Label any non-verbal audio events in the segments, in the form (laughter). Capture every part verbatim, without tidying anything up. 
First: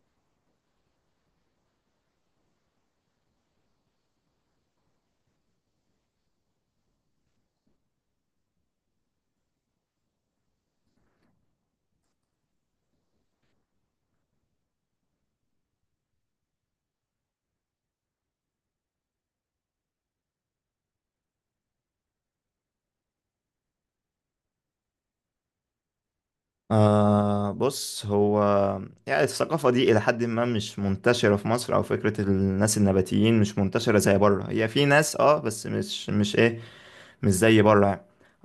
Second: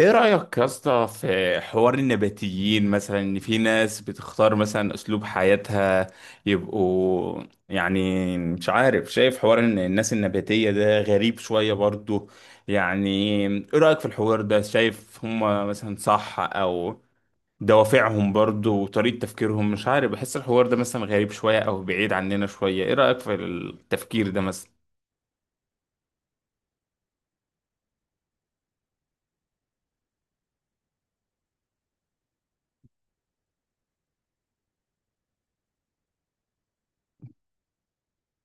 ايه رأيك يا اسطى في حوار النباتيين، مثلا ان في ناس بتختار مثلا اسلوب حياتها يبقوا، يعني مش عارف. شايف حوار ان الناس النباتية ده غريب شوية برضو، يعني. ايه رأيك في الحوار ده؟ شايف هم مثلا صح او دوافعهم برضو وطريقة تفكيرهم؟ مش عارف، بحس الحوار ده مثلا غريب شوية او بعيد عننا شوية. ايه رأيك في التفكير ده مثلا؟ آه بص هو يعني الثقافة دي إلى حد ما مش منتشرة في مصر، أو فكرة الناس النباتيين مش منتشرة زي بره. هي في ناس اه بس مش مش إيه، مش زي بره يعني.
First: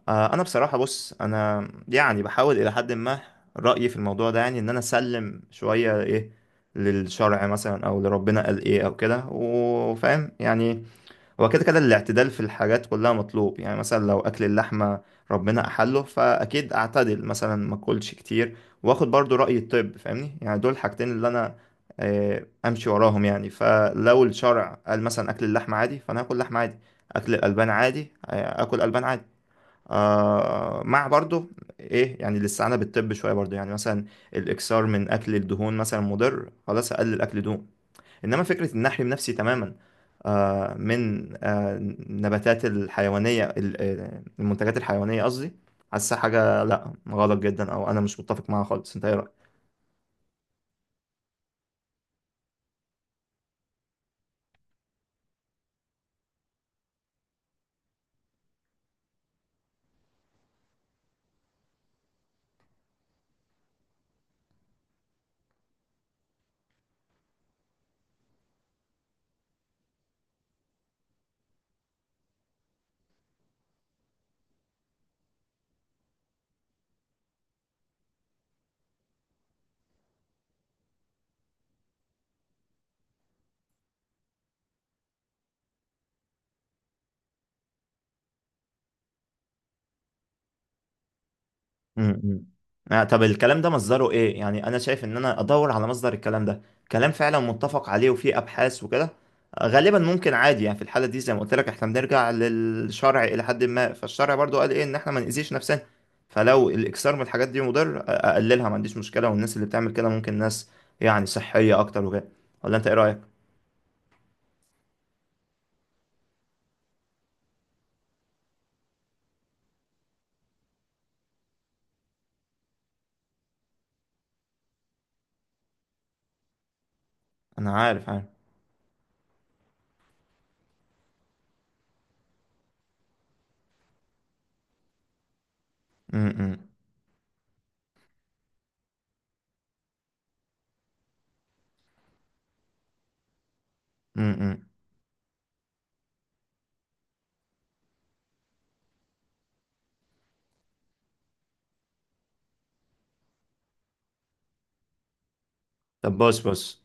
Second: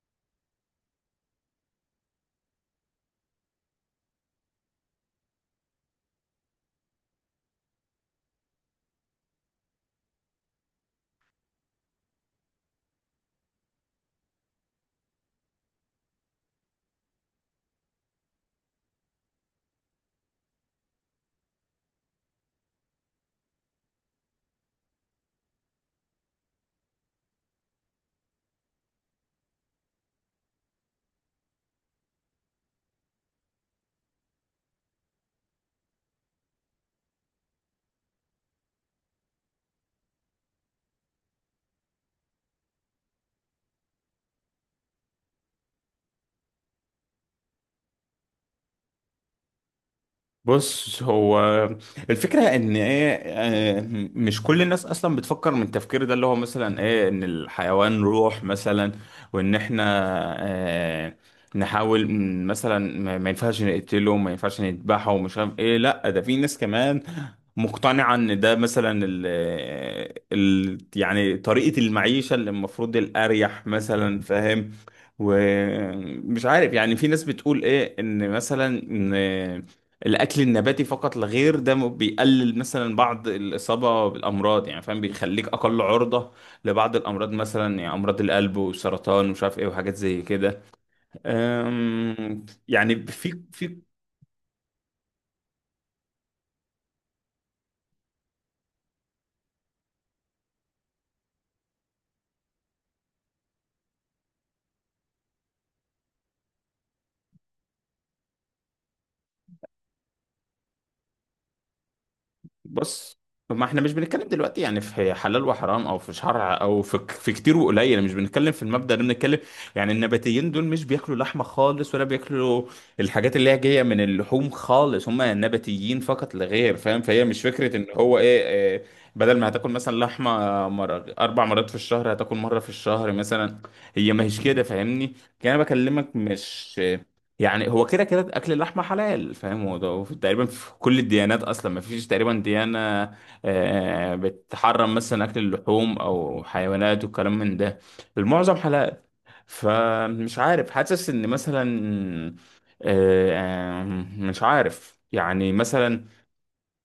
آه أنا بصراحة بص، أنا يعني بحاول إلى حد ما، رأيي في الموضوع ده يعني إن أنا أسلم شوية إيه للشرع مثلا، أو لربنا قال إيه أو كده، وفاهم يعني. هو كده كده الاعتدال في الحاجات كلها مطلوب يعني. مثلا لو اكل اللحمه ربنا احله، فاكيد اعتدل مثلا ما اكلش كتير، واخد برضو راي الطب، فاهمني؟ يعني دول الحاجتين اللي انا آه، امشي وراهم يعني. فلو الشرع قال مثلا اكل اللحمه عادي، فانا هاكل لحمه عادي، اكل الالبان عادي، آه، اكل البان عادي، آه مع برضو ايه، يعني الاستعانه بالطب شويه برضو. يعني مثلا الاكثار من اكل الدهون مثلا مضر، خلاص اقلل اكل دهون. انما فكره ان احرم نفسي تماما آه، من آه، النباتات الحيوانيه ال- آه، المنتجات الحيوانيه قصدي، حاسه حاجه لا، غلط جدا او انا مش متفق معاها خالص. انت ايه رايك؟ بص، هو الفكرة ان ايه، آه، مش كل الناس اصلا بتفكر من التفكير ده، اللي هو مثلا ايه، ان الحيوان روح مثلا، وان احنا آه، نحاول م- مثلا ما ما ينفعش نقتله، ما ينفعش نذبحه ومش عارف ايه. لا، ده في ناس كمان مقتنعة ان ده مثلا ال آه، ال يعني طريقة المعيشة اللي المفروض الاريح مثلا، فاهم. ومش عارف، يعني في ناس بتقول ايه ان مثلا الاكل النباتي فقط لا غير ده م- بيقلل مثلا بعض الاصابه بالامراض، يعني فاهم، بيخليك اقل عرضه لبعض الامراض مثلا، يعني امراض القلب والسرطان ومش عارف ايه وحاجات زي كده. امم أم، آه يعني طب في الكلام ده في مصدره ايه؟ يعني انا شايف ان انا ادور على مصدر الكلام ده، كلام فعلا متفق عليه وفيه ابحاث وكده. آه، غالبا ممكن عادي يعني. في الحاله دي زي ما قلت لك احنا بنرجع للشرع الى حد ما، فالشرع برضو قال ايه، ان احنا ما نأذيش نفسنا. فلو الاكثار من الحاجات دي مضر، آه، اقللها ما عنديش مشكله، والناس اللي بتعمل كده ممكن ناس يعني صحيه اكتر وكده. ولا انت ايه بص، رايك؟ ما احنا مش بنتكلم دلوقتي يعني في حلال وحرام او في شرع او في ك- في كتير وقليل، مش بنتكلم في المبدأ ده. بنتكلم يعني النباتيين دول مش بياكلوا لحمة خالص ولا بياكلوا الحاجات اللي هي جاية من اللحوم خالص، هم نباتيين فقط لا غير، فاهم. فهي مش انا فكرة ان عارف هو عارف ايه, إيه بدل ما هتاكل مثلا لحمة مرة اربع مرات في الشهر هتاكل مرة في الشهر مثلا. هي ما هيش كده، فاهمني. يعني انا بكلمك امم مش يعني، هو كده كده اكل اللحمه حلال، فاهم. هو ده، هو في- تقريبا في كل الديانات اصلا ما فيش تقريبا ديانه آه، امم. بتحرم مثلا اكل اللحوم او حيوانات وكلام من ده. المعظم حلال. فمش عارف، حاسس ان مثلا آه، آه، مش عارف يعني مثلا. طب بص بص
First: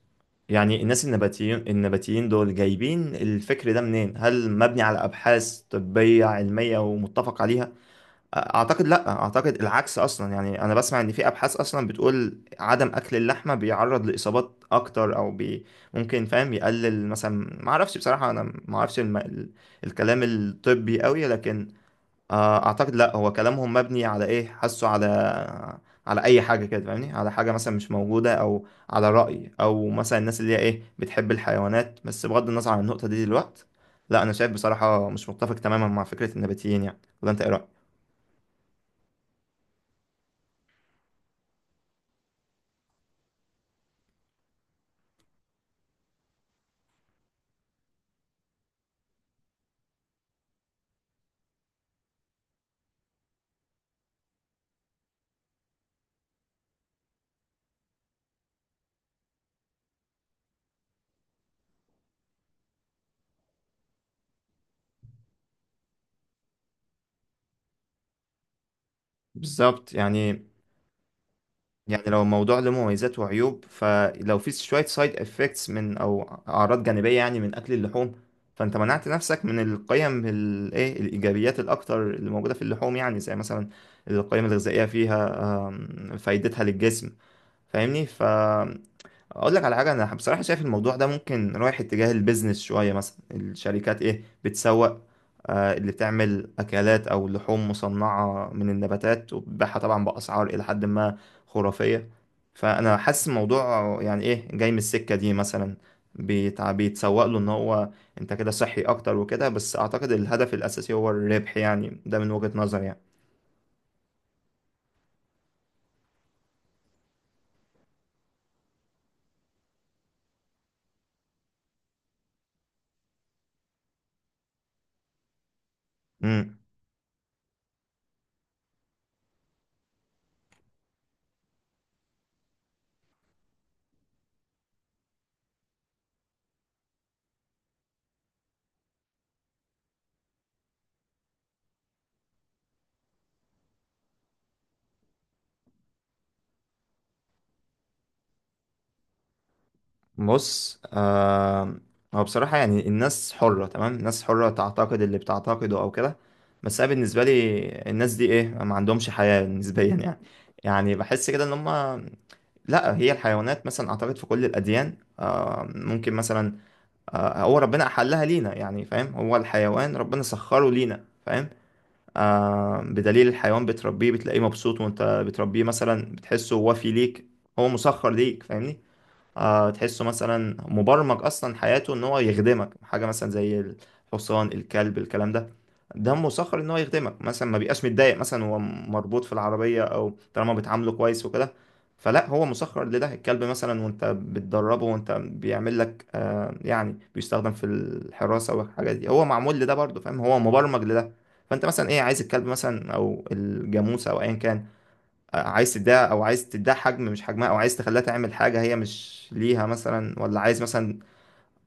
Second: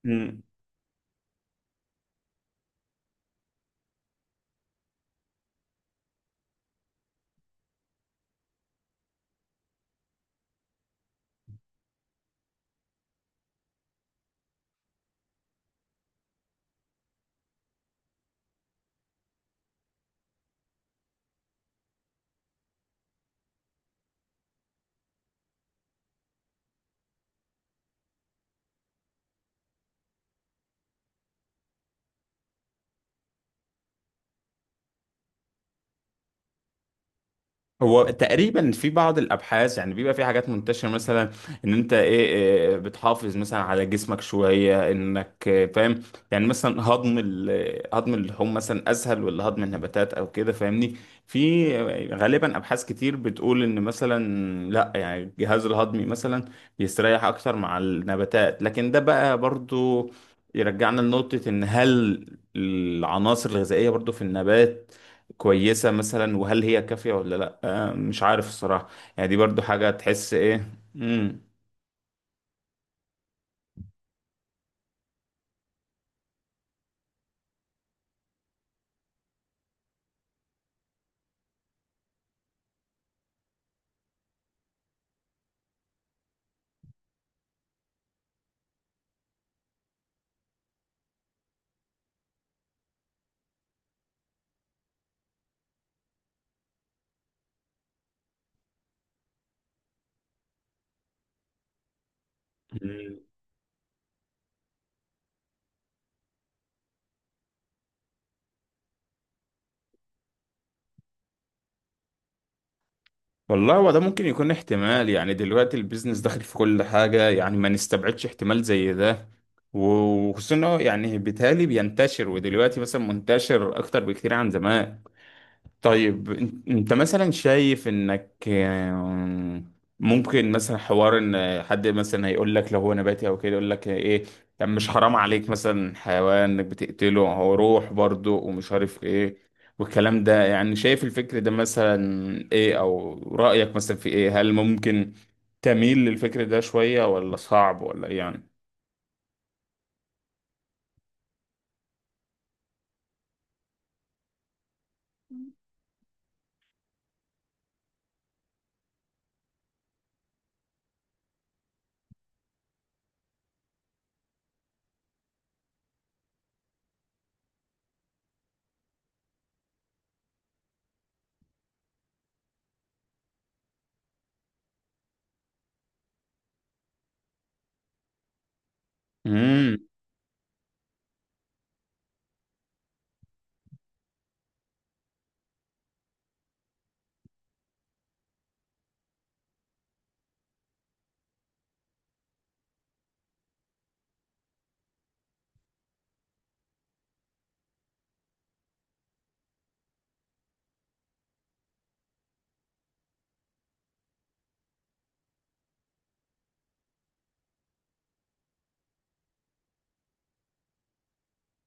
يعني الناس النباتيين، النباتيين دول جايبين الفكر ده منين؟ هل مبني على أبحاث طبية علمية ومتفق عليها؟ أعتقد لأ، أعتقد العكس أصلا. يعني أنا بسمع إن في أبحاث أصلا بتقول عدم أكل اللحمة بيعرض لإصابات أكتر، أو بي ممكن فاهم يقلل مثلا، معرفش بصراحة. أنا معرفش الم... ال- الكلام الطبي قوي، لكن آه، اعتقد لا، هو كلامهم مبني على ايه، حاسه على على اي حاجه كده، فاهمني؟ على حاجه مثلا مش موجوده، او على راي، او مثلا الناس اللي هي ايه بتحب الحيوانات بس، بغض النظر عن النقطه دي دلوقتي. لا انا شايف بصراحه مش متفق تماما مع فكره النباتيين يعني. ولا انت ايه رايك؟ هو تقريبا في بعض الابحاث، يعني بيبقى في حاجات منتشره مثلا ان انت ايه إيه، بتحافظ مثلا على جسمك شويه انك إيه، فاهم. يعني مثلا هضم ال- هضم اللحوم مثلا اسهل ولا هضم النباتات او كده، فاهمني. في غالبا ابحاث كتير بتقول ان مثلا لا، يعني الجهاز الهضمي مثلا بيستريح اكتر مع النباتات، لكن ده بقى برضو يرجعنا لنقطه ان هل العناصر الغذائيه برضو في النبات كويسة مثلا، وهل هي كافية ولا لأ. آه، مش عارف الصراحة. يعني دي برضو حاجة بالظبط تحس يعني، إيه. مم. يعني لو الموضوع له مميزات وعيوب، فلو في شوية سايد افكتس من او اعراض جانبية يعني من اكل اللحوم، فانت منعت نفسك من القيم الايه، الايجابيات الاكتر اللي موجودة في اللحوم، يعني زي مثلا القيم الغذائية فيها، آم، فايدتها للجسم، فاهمني؟ ف اقول لك على حاجه، انا بصراحه شايف الموضوع ده ممكن رايح اتجاه البيزنس شويه. مثلا الشركات ايه بتسوق، آه اللي بتعمل اكلات او لحوم مصنعه من النباتات، وبتبيعها طبعا باسعار الى حد ما خرافيه. فانا مم. حاسس الموضوع يعني ايه جاي من السكه دي مثلا، بيتع- بيتسوق له ان هو انت كده صحي اكتر وكده، بس اعتقد الهدف الاساسي هو الربح يعني، ده من وجهه نظري. والله هو ده ممكن يكون احتمال. يعني دلوقتي البيزنس داخل في كل حاجة، يعني ما نستبعدش احتمال زي ده، وخصوصا إن هو يعني بالتالي بينتشر، ودلوقتي مثلا منتشر أكتر بكتير عن زمان. طيب، يعني إن- انت مثلا شايف انك آم، ممكن مثلا حوار ان حد مثلا هيقول لك لو هو نباتي او كده، يقول لك ايه، طب مش حرام عليك مثلا حيوان انك بتقتله، هو روح برضه ومش عارف ايه، والكلام ده. يعني شايف الفكر ده مثلا ايه، او رأيك مثلا في ايه، هل ممكن تميل للفكر ده شوية ولا صعب ولا إيه يعني؟ بص آه، هو بصراحة يعني الناس حرة تمام، الناس حرة تعتقد اللي بتعتقده أو كده، بس أنا بالنسبة لي الناس دي إيه ما عندهمش حياة نسبيا يعني. يعني بحس كده إن هما لا، هي الحيوانات مثلا أعتقد في كل الأديان آه ممكن مثلا، آه هو ربنا أحلها لينا يعني، فاهم؟ هو الحيوان ربنا سخره لينا فاهم، آه بدليل الحيوان بتربيه بتلاقيه مبسوط، وأنت بتربيه مثلا بتحسه، وفي ليك هو مسخر ليك، فاهمني؟ آه، امم. تحسه مثلا مبرمج اصلا حياته ان هو يخدمك حاجه، مثلا زي الحصان، الكلب، الكلام ده، ده مسخر ان هو يخدمك مثلا. ما بيبقاش متضايق مثلا هو مربوط في العربيه، او طالما بتعامله كويس وكده فلا، هو مسخر لده. الكلب مثلا وانت بتدربه، وانت بيعمل لك آه يعني بيستخدم في الحراسه والحاجات دي، هو معمول لده برضه فاهم، هو مبرمج لده. فانت مثلا ايه، عايز الكلب مثلا او الجاموسه او ايا كان، عايز تديها او عايز تديها حجم مش حجمها، او عايز تخليها تعمل حاجة هي مش ليها مثلا، ولا عايز مثلا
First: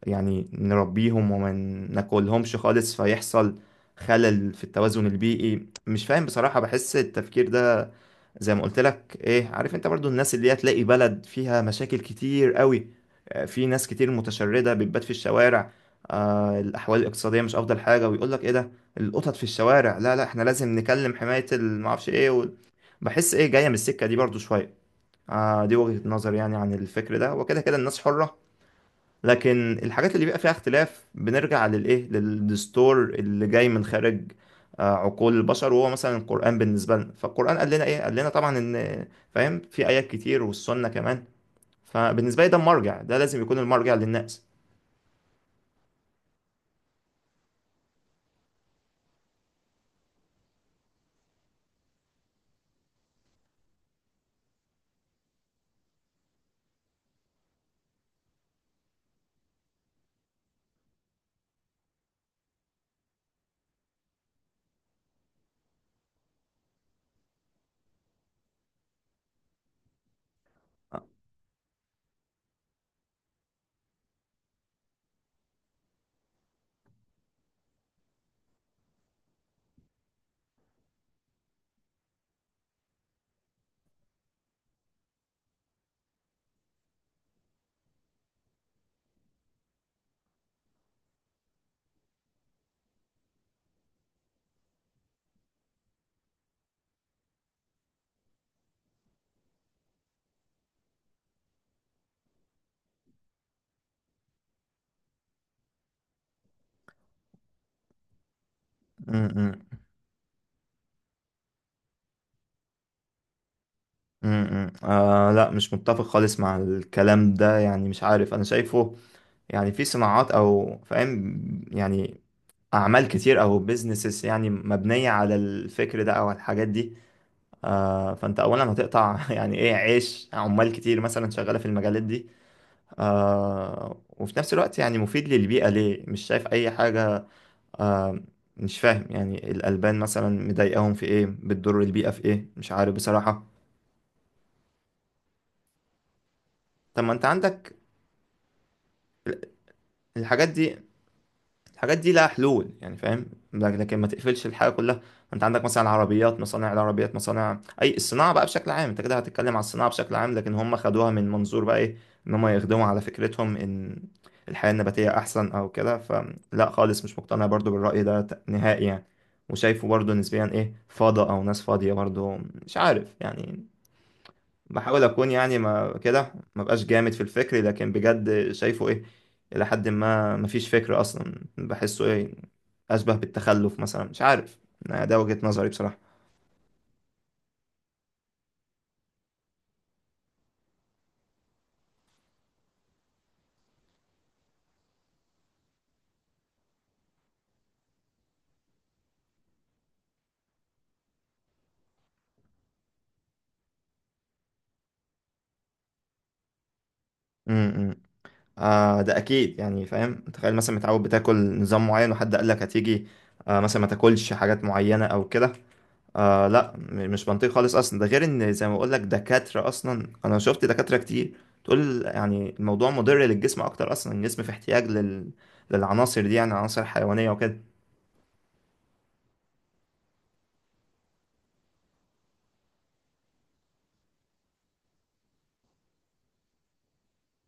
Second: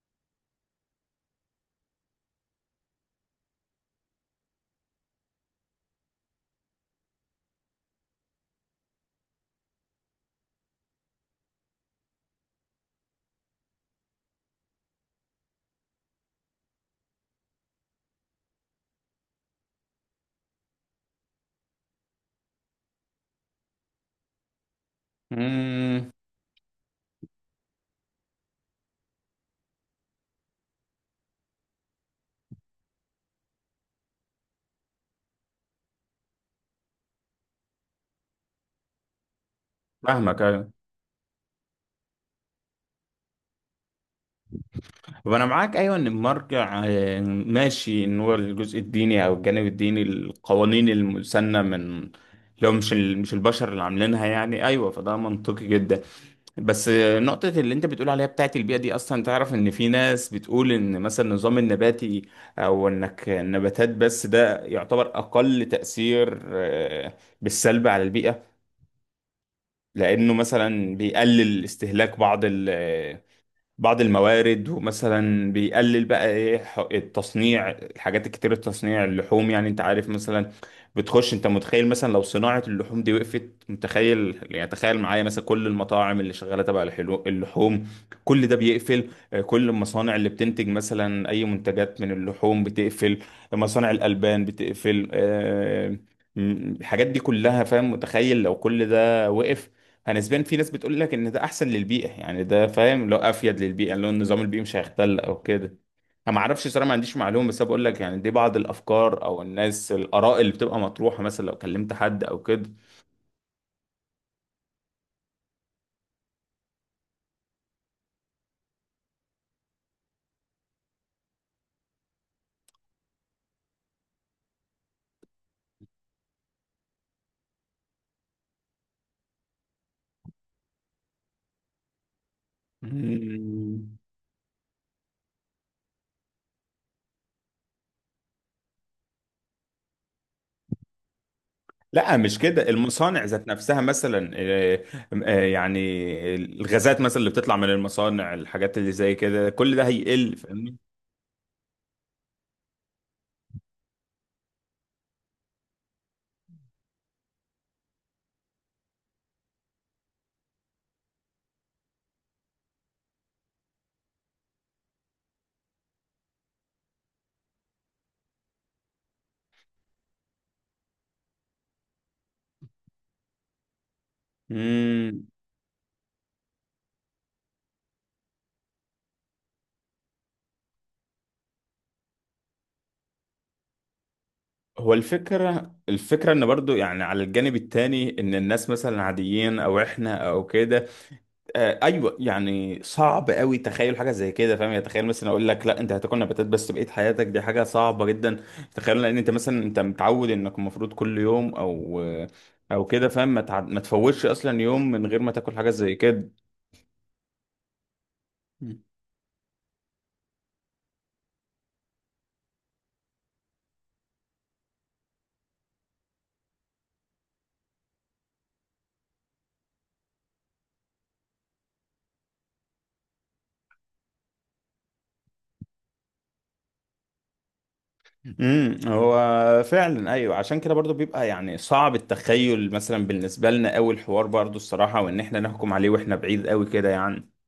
يعني نربيهم وما ناكلهمش خالص، فيحصل خلل في التوازن البيئي. مش فاهم بصراحة، بحس التفكير ده زي ما قلت لك ايه، عارف انت برضو الناس اللي هي تلاقي بلد فيها مشاكل كتير قوي، آه، في ناس كتير متشردة بتبات في الشوارع، آه الأحوال الاقتصادية مش أفضل حاجة، ويقول لك ايه، ده القطط في الشوارع، لا لا احنا لازم نكلم حماية المعرفش ايه و... بحس ايه جاية من السكة دي برضو شوية. آه دي وجهة امم. نظر يعني عن الفكر ده، وكده كده الناس حرة. لكن الحاجات اللي بيبقى فيها اختلاف بنرجع للايه، للدستور اللي جاي من خارج آه، عقول البشر، وهو مثلا القرآن بالنسبة لنا. فالقرآن قال لنا ايه، قال لنا طبعا ان فاهم، في آيات فاهمك. كتير والسنة كمان. فبالنسبة لي ده المرجع، ده لازم يكون المرجع للناس. وانا معاك ايوه ان المرجع، آه، ماشي، ان هو الجزء الديني او الجانب الديني، القوانين المسنه من، لو مش ال- مش البشر اللي عاملينها، يعني ايوه، فده منطقي جدا. بس آه، نقطه اللي انت بتقول عليها بتاعت البيئه دي، اصلا تعرف ان في ناس بتقول ان مثلا النظام النباتي او انك النباتات بس، ده يعتبر اقل تاثير آه، بالسلب على البيئه، لانه مثلا بيقلل استهلاك بعض ال- بعض الموارد، ومثلا بيقلل بقى ايه، ح- التصنيع، الحاجات الكتير، التصنيع اللحوم، يعني انت عارف مثلا بتخش. انت متخيل مثلا لو صناعة اللحوم دي وقفت؟ متخيل يعني؟ تخيل معايا مثلا كل المطاعم اللي شغالة تبع الحلو- اللحوم كل ده بيقفل، آه، كل المصانع اللي بتنتج مثلا اي منتجات من اللحوم بتقفل، مصانع الألبان بتقفل، آه، م- الحاجات دي كلها، فاهم. متخيل لو كل ده وقف؟ انا نسبيا في ناس بتقول لك ان ده احسن للبيئه، يعني ده فاهم، لو افيد للبيئه، لو النظام البيئي مش هيختل او كده. انا ما اعرفش صراحه، ما عنديش معلومه، بس أنا بقول لك يعني دي بعض الافكار او م-م. الناس الاراء اللي بتبقى مطروحه، مثلا لو كلمت حد او كده. م-م. آه لا مش متفق خالص مع الكلام ده يعني، مش عارف انا شايفه يعني في صناعات، او فاهم يعني اعمال كتير او بيزنسز يعني مبنية على الفكر ده او على الحاجات دي. آه، فانت اولا هتقطع (laughs) يعني ايه عيش عمال كتير مثلا شغاله في المجالات دي. مم. آه، وفي نفس الوقت يعني مفيد للبيئه ليه؟ مش شايف اي حاجه. آه، مش فاهم يعني الالبان مثلا مضايقاهم في ايه، بتضر البيئه لا في مش ايه؟ كده، مش عارف المصانع بصراحه. ذات نفسها مثلا، آه، آه، يعني الغازات طب ما مثلا انت اللي بتطلع من عندك المصانع، الحاجات اللي زي كده كل ده هيقل، الحاجات فاهمني. دي، الحاجات دي لها حلول يعني فاهم. لك- لكن ما تقفلش الحاجه كلها. انت عندك مثلا العربيات، مصانع العربيات، مصانع اي الصناعه بقى بشكل عام، انت كده هتتكلم على الصناعه بشكل عام. لكن هم خدوها من منظور بقى ايه، ان هم يخدموا على فكرتهم ان الحياه النباتيه احسن او كده. فلا خالص مش مقتنع برضو بالراي ده ت- نهائي يعني، وشايفه برضو نسبيا ايه فاضي، او ناس فاضيه برضو، مش عارف يعني. بحاول مم. اكون يعني ما كده، ما بقاش جامد في الفكر، لكن بجد شايفه ايه الى حد ما ما فيش فكر اصلا، بحسه ايه اشبه بالتخلف مثلا، مش عارف. هو ده وجهة نظري الفكرة بصراحة. الفكرة ان برضو يعني على الجانب التاني ان الناس مثلا عاديين، او احنا او كده. آه ايوه، يعني صعب قوي تخيل حاجة زي كده، فاهم. يعني تخيل مثلا اقول لك لا، انت هتاكل نباتات بس بقية حياتك، دي حاجة صعبة جدا. تخيل، لان انت مثلا، انت متعود انك المفروض كل يوم او او كده فاهم، ما تع- ما تفوتش اصلا يوم من غير ما تاكل حاجة زي كده. امم آه ده اكيد يعني فاهم، تخيل مثلا متعود بتاكل نظام معين وحد قال لك هتيجي آه مثلا ما تاكلش حاجات معينة او كده. آه لا م- مش منطقي خالص اصلا. ده غير ان زي ما بقول لك دكاتره اصلا، انا شفت دكاتره كتير تقول يعني الموضوع مضر للجسم اكتر. اصلا الجسم في احتياج لل... للعناصر دي، يعني عناصر حيوانيه وكده. امم هو فعلا ايوه، عشان كده برضو بيبقى يعني صعب التخيل مثلا بالنسبه لنا قوي، الحوار برضو الصراحه، وان احنا نحكم عليه واحنا بعيد قوي كده، يعني.